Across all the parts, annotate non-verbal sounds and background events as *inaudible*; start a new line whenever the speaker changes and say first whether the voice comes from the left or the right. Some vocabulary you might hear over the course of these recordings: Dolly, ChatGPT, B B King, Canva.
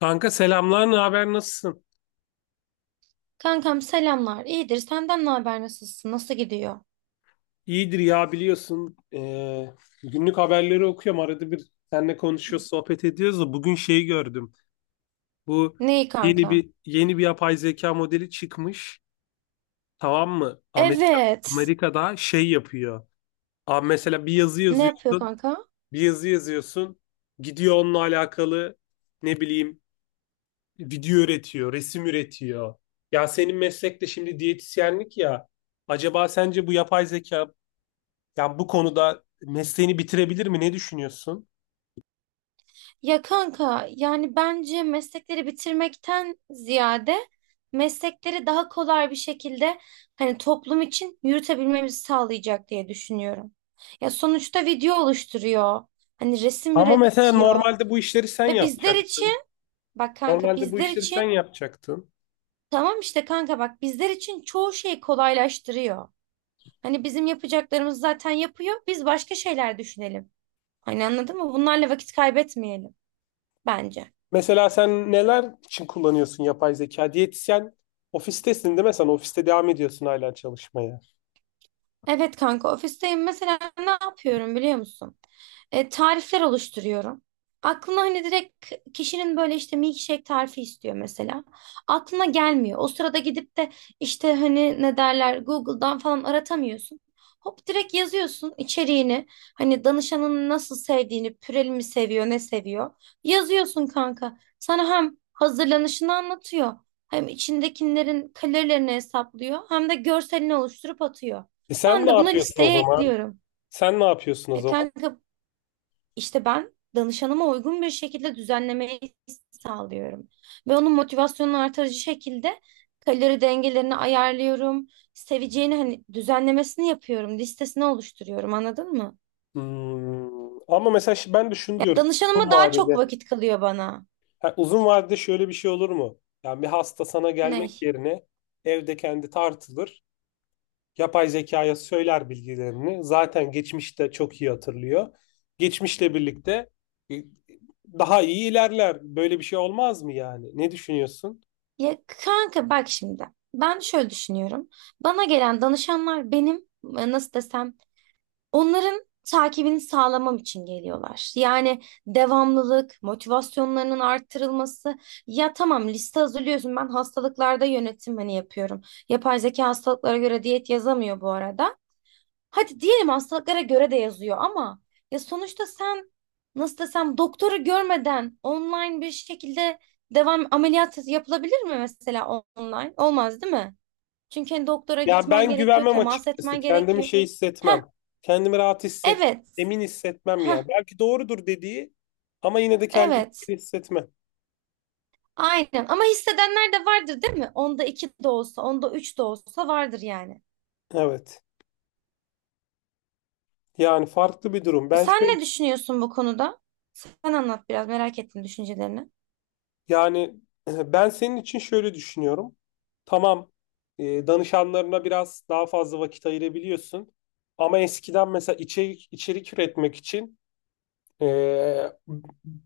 left: Kanka selamlar, ne haber, nasılsın?
right: Kankam selamlar. İyidir. Senden ne haber? Nasılsın? Nasıl gidiyor?
left: İyidir ya biliyorsun. Günlük haberleri okuyorum. Arada bir seninle konuşuyoruz, sohbet ediyoruz da bugün şeyi gördüm. Bu
right: Neyi
left: yeni
right: kanka?
left: bir yeni bir yapay zeka modeli çıkmış. Tamam mı? Amerika,
right: Evet.
left: Amerika'da şey yapıyor. Abi mesela bir yazı
right: Ne yapıyor
left: yazıyorsun,
right: kanka?
left: bir yazı yazıyorsun. Gidiyor onunla alakalı ne bileyim video üretiyor, resim üretiyor. Ya senin meslek de şimdi diyetisyenlik ya. Acaba sence bu yapay zeka yani bu konuda mesleğini bitirebilir mi? Ne düşünüyorsun?
right: Ya kanka yani bence meslekleri bitirmekten ziyade meslekleri daha kolay bir şekilde hani toplum için yürütebilmemizi sağlayacak diye düşünüyorum. Ya sonuçta video oluşturuyor. Hani resim
left: Ama mesela
right: üretiyor.
left: normalde bu işleri sen
right: Ve bizler için
left: yapacaktın.
right: bak kanka
left: Normalde bu
right: bizler
left: işleri sen
right: için
left: yapacaktın.
right: tamam işte kanka bak bizler için çoğu şeyi kolaylaştırıyor. Hani bizim yapacaklarımız zaten yapıyor. Biz başka şeyler düşünelim. Hani anladın mı? Bunlarla vakit kaybetmeyelim bence.
left: Mesela sen neler için kullanıyorsun yapay zeka? Diyetisyen ofistesin değil mi? Sen ofiste devam ediyorsun hala çalışmaya.
right: Evet kanka ofisteyim. Mesela ne yapıyorum biliyor musun? E, tarifler oluşturuyorum. Aklına hani direkt kişinin böyle işte milkshake tarifi istiyor mesela. Aklına gelmiyor. O sırada gidip de işte hani ne derler Google'dan falan aratamıyorsun. Hop direkt yazıyorsun içeriğini. Hani danışanın nasıl sevdiğini, püreli mi seviyor, ne seviyor. Yazıyorsun kanka. Sana hem hazırlanışını anlatıyor. Hem içindekilerin kalorilerini hesaplıyor. Hem de görselini oluşturup atıyor.
left: E sen
right: Ben
left: ne
right: de bunu
left: yapıyorsun o
right: listeye
left: zaman?
right: ekliyorum.
left: Sen ne yapıyorsun o
right: E
left: zaman?
right: kanka işte ben danışanıma uygun bir şekilde düzenlemeyi sağlıyorum. Ve onun motivasyonunu artırıcı şekilde kalori dengelerini ayarlıyorum. Seveceğini hani düzenlemesini yapıyorum. Listesini oluşturuyorum anladın mı?
left: Ama mesela ben de şunu
right: Ya
left: diyorum. Uzun
right: danışanıma daha çok
left: vadede.
right: vakit kalıyor bana.
left: Ha, uzun vadede şöyle bir şey olur mu? Yani bir hasta sana
right: Ne?
left: gelmek yerine evde kendi tartılır. Yapay zekaya söyler bilgilerini. Zaten geçmişte çok iyi hatırlıyor. Geçmişle birlikte e, daha iyi ilerler. Böyle bir şey olmaz mı yani? Ne düşünüyorsun?
right: Ya kanka bak şimdi. Ben şöyle düşünüyorum. Bana gelen danışanlar benim e, nasıl desem onların takibini sağlamam için geliyorlar. Yani devamlılık, motivasyonlarının arttırılması. Ya tamam liste hazırlıyorsun. Ben hastalıklarda yönetim hani yapıyorum. Yapay zeka hastalıklara göre diyet yazamıyor bu arada. Hadi diyelim hastalıklara göre de yazıyor ama ya sonuçta sen nasıl desem doktoru görmeden online bir şekilde devam ameliyat yapılabilir mi mesela online? Olmaz değil mi? Çünkü hani doktora
left: Ya
right: gitmen
left: ben
right: gerekiyor,
left: güvenmem
right: temas
left: açıkçası.
right: etmen
left: Kendimi
right: gerekiyor.
left: şey
right: Heh,
left: hissetmem. Kendimi
right: evet.
left: emin hissetmem
right: Heh,
left: yani. Belki doğrudur dediği ama yine de kendimi
right: evet,
left: emin hissetmem.
right: aynen. Ama hissedenler de vardır değil mi? Onda iki de olsa, onda üç de olsa vardır yani.
left: Evet. Yani farklı bir durum. Ben
right: Sen
left: şöyle
right: ne düşünüyorsun bu konuda? Sen anlat biraz, merak ettim düşüncelerini.
left: Yani *clears throat* ben senin için şöyle düşünüyorum. Tamam, danışanlarına biraz daha fazla vakit ayırabiliyorsun. Ama eskiden mesela içerik üretmek için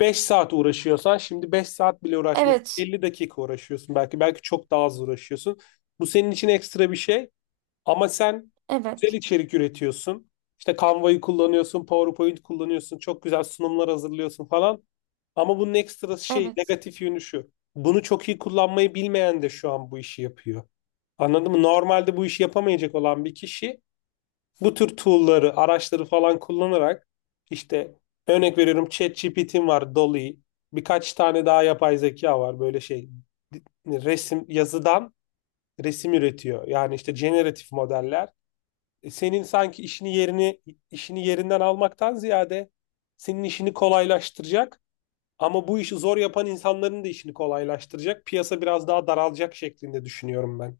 left: 5 saat uğraşıyorsan şimdi 5 saat bile uğraşmıyorsun.
right: Evet,
left: 50 dakika uğraşıyorsun belki. Belki çok daha az uğraşıyorsun. Bu senin için ekstra bir şey. Ama sen güzel
right: evet,
left: içerik üretiyorsun. İşte Canva'yı kullanıyorsun, PowerPoint kullanıyorsun, çok güzel sunumlar hazırlıyorsun falan. Ama bunun ekstra şey,
right: evet.
left: negatif yönü şu. Bunu çok iyi kullanmayı bilmeyen de şu an bu işi yapıyor. Anladın mı? Normalde bu işi yapamayacak olan bir kişi bu tür tool'ları, araçları falan kullanarak işte örnek veriyorum ChatGPT'im var, Dolly, birkaç tane daha yapay zeka var böyle şey resim yazıdan resim üretiyor. Yani işte generatif modeller. Senin sanki işini yerinden almaktan ziyade senin işini kolaylaştıracak ama bu işi zor yapan insanların da işini kolaylaştıracak. Piyasa biraz daha daralacak şeklinde düşünüyorum ben.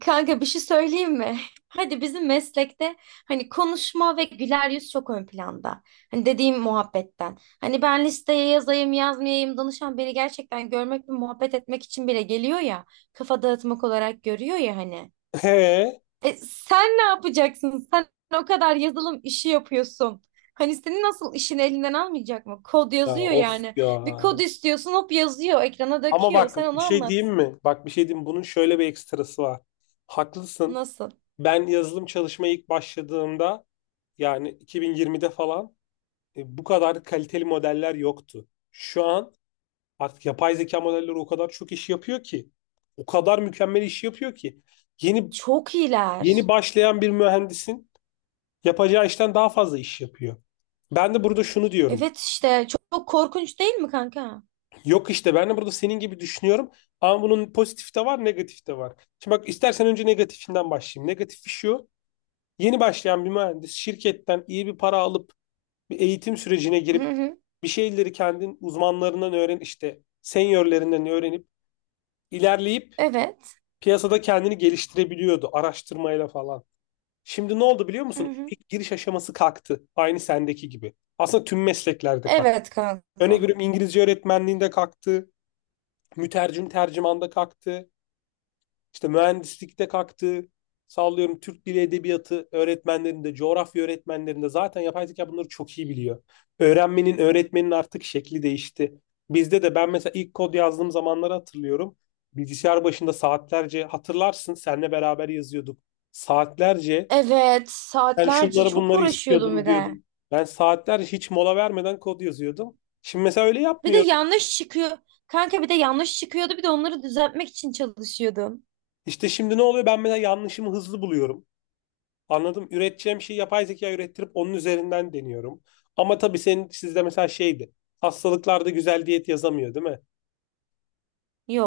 right: Kanka bir şey söyleyeyim mi? *laughs* Hadi bizim meslekte hani konuşma ve güler yüz çok ön planda. Hani dediğim muhabbetten. Hani ben listeye yazayım yazmayayım danışan beni gerçekten görmek ve muhabbet etmek için bile geliyor ya. Kafa dağıtmak olarak görüyor ya hani.
left: *laughs* He
right: E, sen ne yapacaksın? Sen o kadar yazılım işi yapıyorsun. Hani senin nasıl işin elinden almayacak mı? Kod
left: ya
right: yazıyor
left: of
right: yani.
left: ya.
right: Bir kod istiyorsun hop yazıyor, ekrana
left: Ama
right: döküyor.
left: bak
right: Sen
left: bir
right: onu
left: şey diyeyim
right: anlat.
left: mi? Bak bir şey diyeyim. Bunun şöyle bir ekstrası var. Haklısın.
right: Nasıl?
left: Ben yazılım çalışmaya ilk başladığımda yani 2020'de falan bu kadar kaliteli modeller yoktu. Şu an artık yapay zeka modelleri o kadar çok iş yapıyor ki, o kadar mükemmel iş yapıyor ki yeni
right: Çok
left: yeni
right: iyiler.
left: başlayan bir mühendisin yapacağı işten daha fazla iş yapıyor. Ben de burada şunu diyorum.
right: Evet işte çok, çok korkunç değil mi kanka?
left: Yok işte ben de burada senin gibi düşünüyorum ama bunun pozitif de var, negatif de var. Şimdi bak istersen önce negatifinden başlayayım. Negatifi şu. Yeni başlayan bir mühendis şirketten iyi bir para alıp bir eğitim sürecine
right: Hı
left: girip
right: hı.
left: bir şeyleri kendin uzmanlarından öğren işte seniorlerinden öğrenip ilerleyip
right: Evet.
left: piyasada kendini geliştirebiliyordu araştırmayla falan. Şimdi ne oldu biliyor
right: Hı
left: musun?
right: hı.
left: İlk giriş aşaması kalktı. Aynı sendeki gibi. Aslında tüm mesleklerde kalktı.
right: Evet
left: Örnek
right: kanka.
left: veriyorum İngilizce öğretmenliğinde kalktı. Mütercim tercümanda kalktı. İşte mühendislikte kalktı. Sallıyorum Türk Dili Edebiyatı öğretmenlerinde, coğrafya öğretmenlerinde zaten yapay zeka bunları çok iyi biliyor. Öğrenmenin, öğretmenin artık şekli değişti. Bizde de ben mesela ilk kod yazdığım zamanları hatırlıyorum. Bilgisayar başında saatlerce hatırlarsın seninle beraber yazıyorduk. Saatlerce
right: Evet
left: ben
right: saatlerce
left: şunları
right: çok
left: bunları
right: uğraşıyordum bir
left: istiyordum
right: de.
left: diyordum. Ben saatlerce hiç mola vermeden kod yazıyordum. Şimdi mesela öyle
right: Bir de
left: yapmıyorum.
right: yanlış çıkıyor. Kanka bir de yanlış çıkıyordu bir de onları düzeltmek için çalışıyordum.
left: İşte şimdi ne oluyor? Ben mesela yanlışımı hızlı buluyorum. Anladım. Üreteceğim şeyi yapay zeka ürettirip onun üzerinden deniyorum. Ama tabii sizde mesela şeydi. Hastalıklarda güzel diyet yazamıyor, değil mi?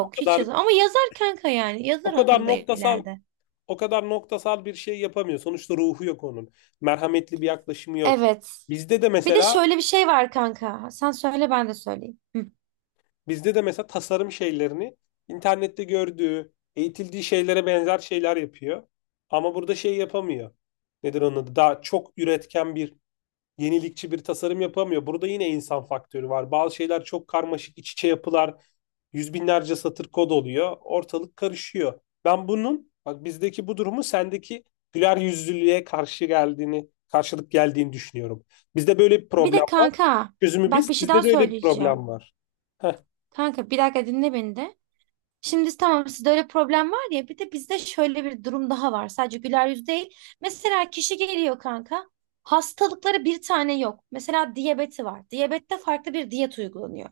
left: O
right: hiç
left: kadar
right: yazar. Ama yazar kanka yani.
left: o
right: Yazar
left: kadar
right: onu da
left: noktasal
right: ileride.
left: o kadar noktasal bir şey yapamıyor. Sonuçta ruhu yok onun. Merhametli bir yaklaşımı yok.
right: Evet.
left: Bizde de
right: Bir de
left: mesela
right: şöyle bir şey var kanka. Sen söyle ben de söyleyeyim. Hı.
left: bizde de mesela tasarım şeylerini internette gördüğü, eğitildiği şeylere benzer şeyler yapıyor. Ama burada şey yapamıyor. Nedir onun adı? Daha çok üretken bir yenilikçi bir tasarım yapamıyor. Burada yine insan faktörü var. Bazı şeyler çok karmaşık, iç içe yapılar, yüz binlerce satır kod oluyor. Ortalık karışıyor. Ben bunun, bak bizdeki bu durumu sendeki güler yüzlülüğe karşı geldiğini, karşılık geldiğini düşünüyorum. Bizde böyle bir
right: Bir
left: problem
right: de
left: var.
right: kanka
left: Çözümü
right: bak
left: biz,
right: bir şey daha
left: sizde de öyle bir
right: söyleyeceğim.
left: problem var. Heh.
right: Kanka bir dakika dinle beni de. Şimdi tamam sizde öyle problem var ya bir de bizde şöyle bir durum daha var. Sadece güler yüz değil. Mesela kişi geliyor kanka. Hastalıkları bir tane yok. Mesela diyabeti var. Diyabette farklı bir diyet uygulanıyor.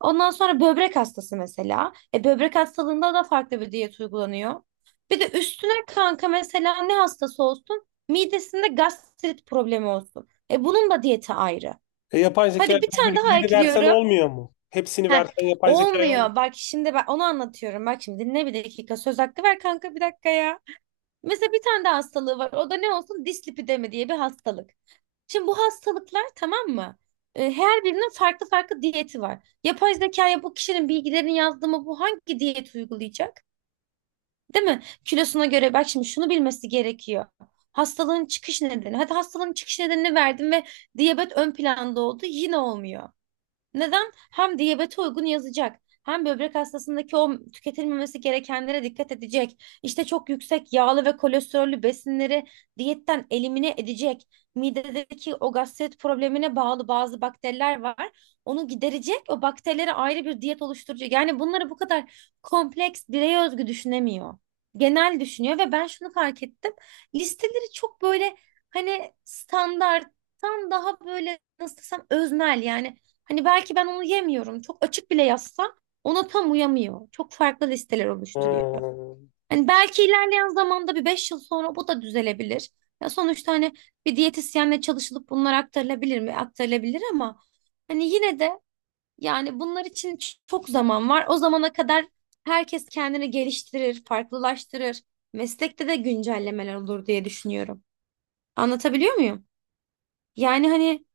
right: Ondan sonra böbrek hastası mesela. E, böbrek hastalığında da farklı bir diyet uygulanıyor. Bir de üstüne kanka mesela ne hastası olsun? Midesinde gastrit problemi olsun. E, bunun da diyeti ayrı.
left: Yapay zeka
right: Hadi bir
left: bu
right: tane daha
left: bilgileri versen
right: ekliyorum.
left: olmuyor mu? Hepsini
right: Heh,
left: versen yapay zekaya olmuyor.
right: olmuyor. Bak şimdi ben onu anlatıyorum. Bak şimdi dinle bir dakika. Söz hakkı ver kanka bir dakika ya. Mesela bir tane de hastalığı var. O da ne olsun? Dislipidemi diye bir hastalık. Şimdi bu hastalıklar tamam mı? E, her birinin farklı farklı diyeti var. Yapay zekaya bu kişinin bilgilerini yazdı mı bu hangi diyet uygulayacak? Değil mi? Kilosuna göre bak şimdi şunu bilmesi gerekiyor. Hastalığın çıkış nedeni. Hadi hastalığın çıkış nedenini verdim ve diyabet ön planda oldu. Yine olmuyor. Neden? Hem diyabete uygun yazacak. Hem böbrek hastasındaki o tüketilmemesi gerekenlere dikkat edecek. İşte çok yüksek yağlı ve kolesterollü besinleri diyetten elimine edecek. Midedeki o gastrit problemine bağlı bazı bakteriler var. Onu giderecek. O bakterilere ayrı bir diyet oluşturacak. Yani bunları bu kadar kompleks, bireye özgü düşünemiyor. Genel düşünüyor ve ben şunu fark ettim. Listeleri çok böyle hani standarttan daha böyle nasıl desem öznel yani. Hani belki ben onu yemiyorum. Çok açık bile yazsam ona tam uyamıyor. Çok farklı listeler oluşturuyor.
left: Hmm.
right: Hani belki ilerleyen zamanda bir 5 yıl sonra bu da düzelebilir. Ya sonuçta hani bir diyetisyenle çalışılıp bunlar aktarılabilir mi? Aktarılabilir ama hani yine de yani bunlar için çok zaman var. O zamana kadar herkes kendini geliştirir, farklılaştırır. Meslekte de güncellemeler olur diye düşünüyorum. Anlatabiliyor muyum? Yani hani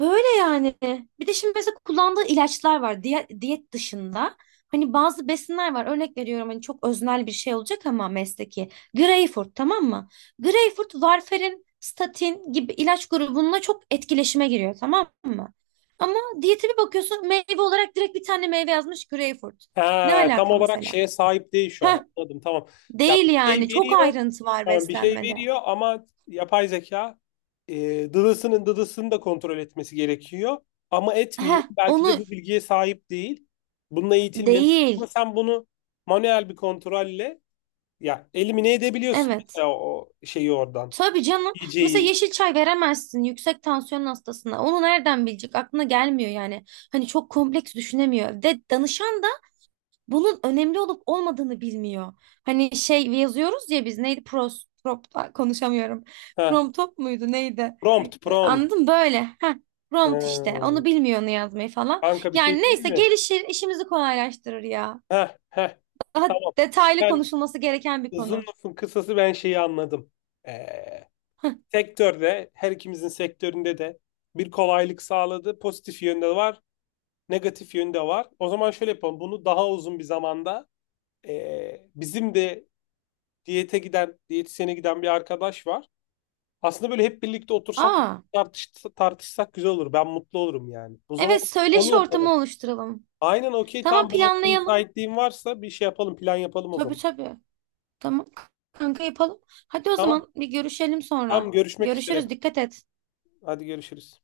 right: böyle yani. Bir de şimdi mesela kullandığı ilaçlar var diyet dışında. Hani bazı besinler var. Örnek veriyorum hani çok öznel bir şey olacak ama mesleki. Greyfurt tamam mı? Greyfurt, varfarin, statin gibi ilaç grubununla çok etkileşime giriyor tamam mı? Ama diyete bir bakıyorsun meyve olarak direkt bir tane meyve yazmış Greyfurt. Ne
left: Ha, tam
right: alaka
left: olarak
right: mesela?
left: şeye sahip değil şu an.
right: Heh,
left: Anladım tamam. Ya
right: değil
left: bir şey
right: yani. Çok
left: veriyor.
right: ayrıntı var
left: Tamam bir şey
right: beslenmede.
left: veriyor ama yapay zeka dıdısının dıdısını da kontrol etmesi gerekiyor. Ama etmiyor.
right: Heh,
left: Belki
right: onu
left: de bu bilgiye sahip değil. Bununla eğitilmemiş. Ama
right: değil.
left: sen bunu manuel bir kontrolle ya elimine edebiliyorsun
right: Evet.
left: mesela o şeyi oradan.
right: Tabii canım. Mesela
left: DJ'yi.
right: yeşil çay veremezsin yüksek tansiyon hastasına. Onu nereden bilecek? Aklına gelmiyor yani. Hani çok kompleks düşünemiyor. Ve danışan da bunun önemli olup olmadığını bilmiyor. Hani şey yazıyoruz ya biz neydi? Pros, prop, ay, konuşamıyorum.
left: Heh.
right: Promptop muydu neydi?
left: Prompt
right: E,
left: prompt.
right: anladın mı? Böyle. Heh. Prompt işte.
left: Ha.
right: Onu bilmiyor onu yazmayı falan.
left: Kanka bir
right: Yani
left: şey diyeyim
right: neyse
left: mi?
right: gelişir, işimizi kolaylaştırır ya.
left: Heh, heh.
right: Daha
left: Tamam.
right: detaylı
left: Ben
right: konuşulması gereken bir
left: Uzun
right: konu.
left: lafın kısası ben şeyi anladım. Ee, sektörde, her ikimizin sektöründe de bir kolaylık sağladı. Pozitif yönde var, negatif yönde var. O zaman şöyle yapalım. Bunu daha uzun bir zamanda bizim de diyetisyene giden bir arkadaş var. Aslında böyle hep birlikte otursak,
right: Aa,
left: tartış, tartışsak güzel olur. Ben mutlu olurum yani. O zaman
right: evet
left: onu
right: söyleşi ortamı
left: yapalım.
right: oluşturalım.
left: Aynen okey.
right: Tamam
left: Tam bu hafta
right: planlayalım.
left: müsaitliğin varsa bir şey yapalım, plan yapalım o
right: Tabii
left: zaman.
right: tabii. Tamam kanka yapalım. Hadi o
left: Tamam.
right: zaman bir görüşelim sonra.
left: Tam görüşmek üzere.
right: Görüşürüz. Dikkat et.
left: Hadi görüşürüz.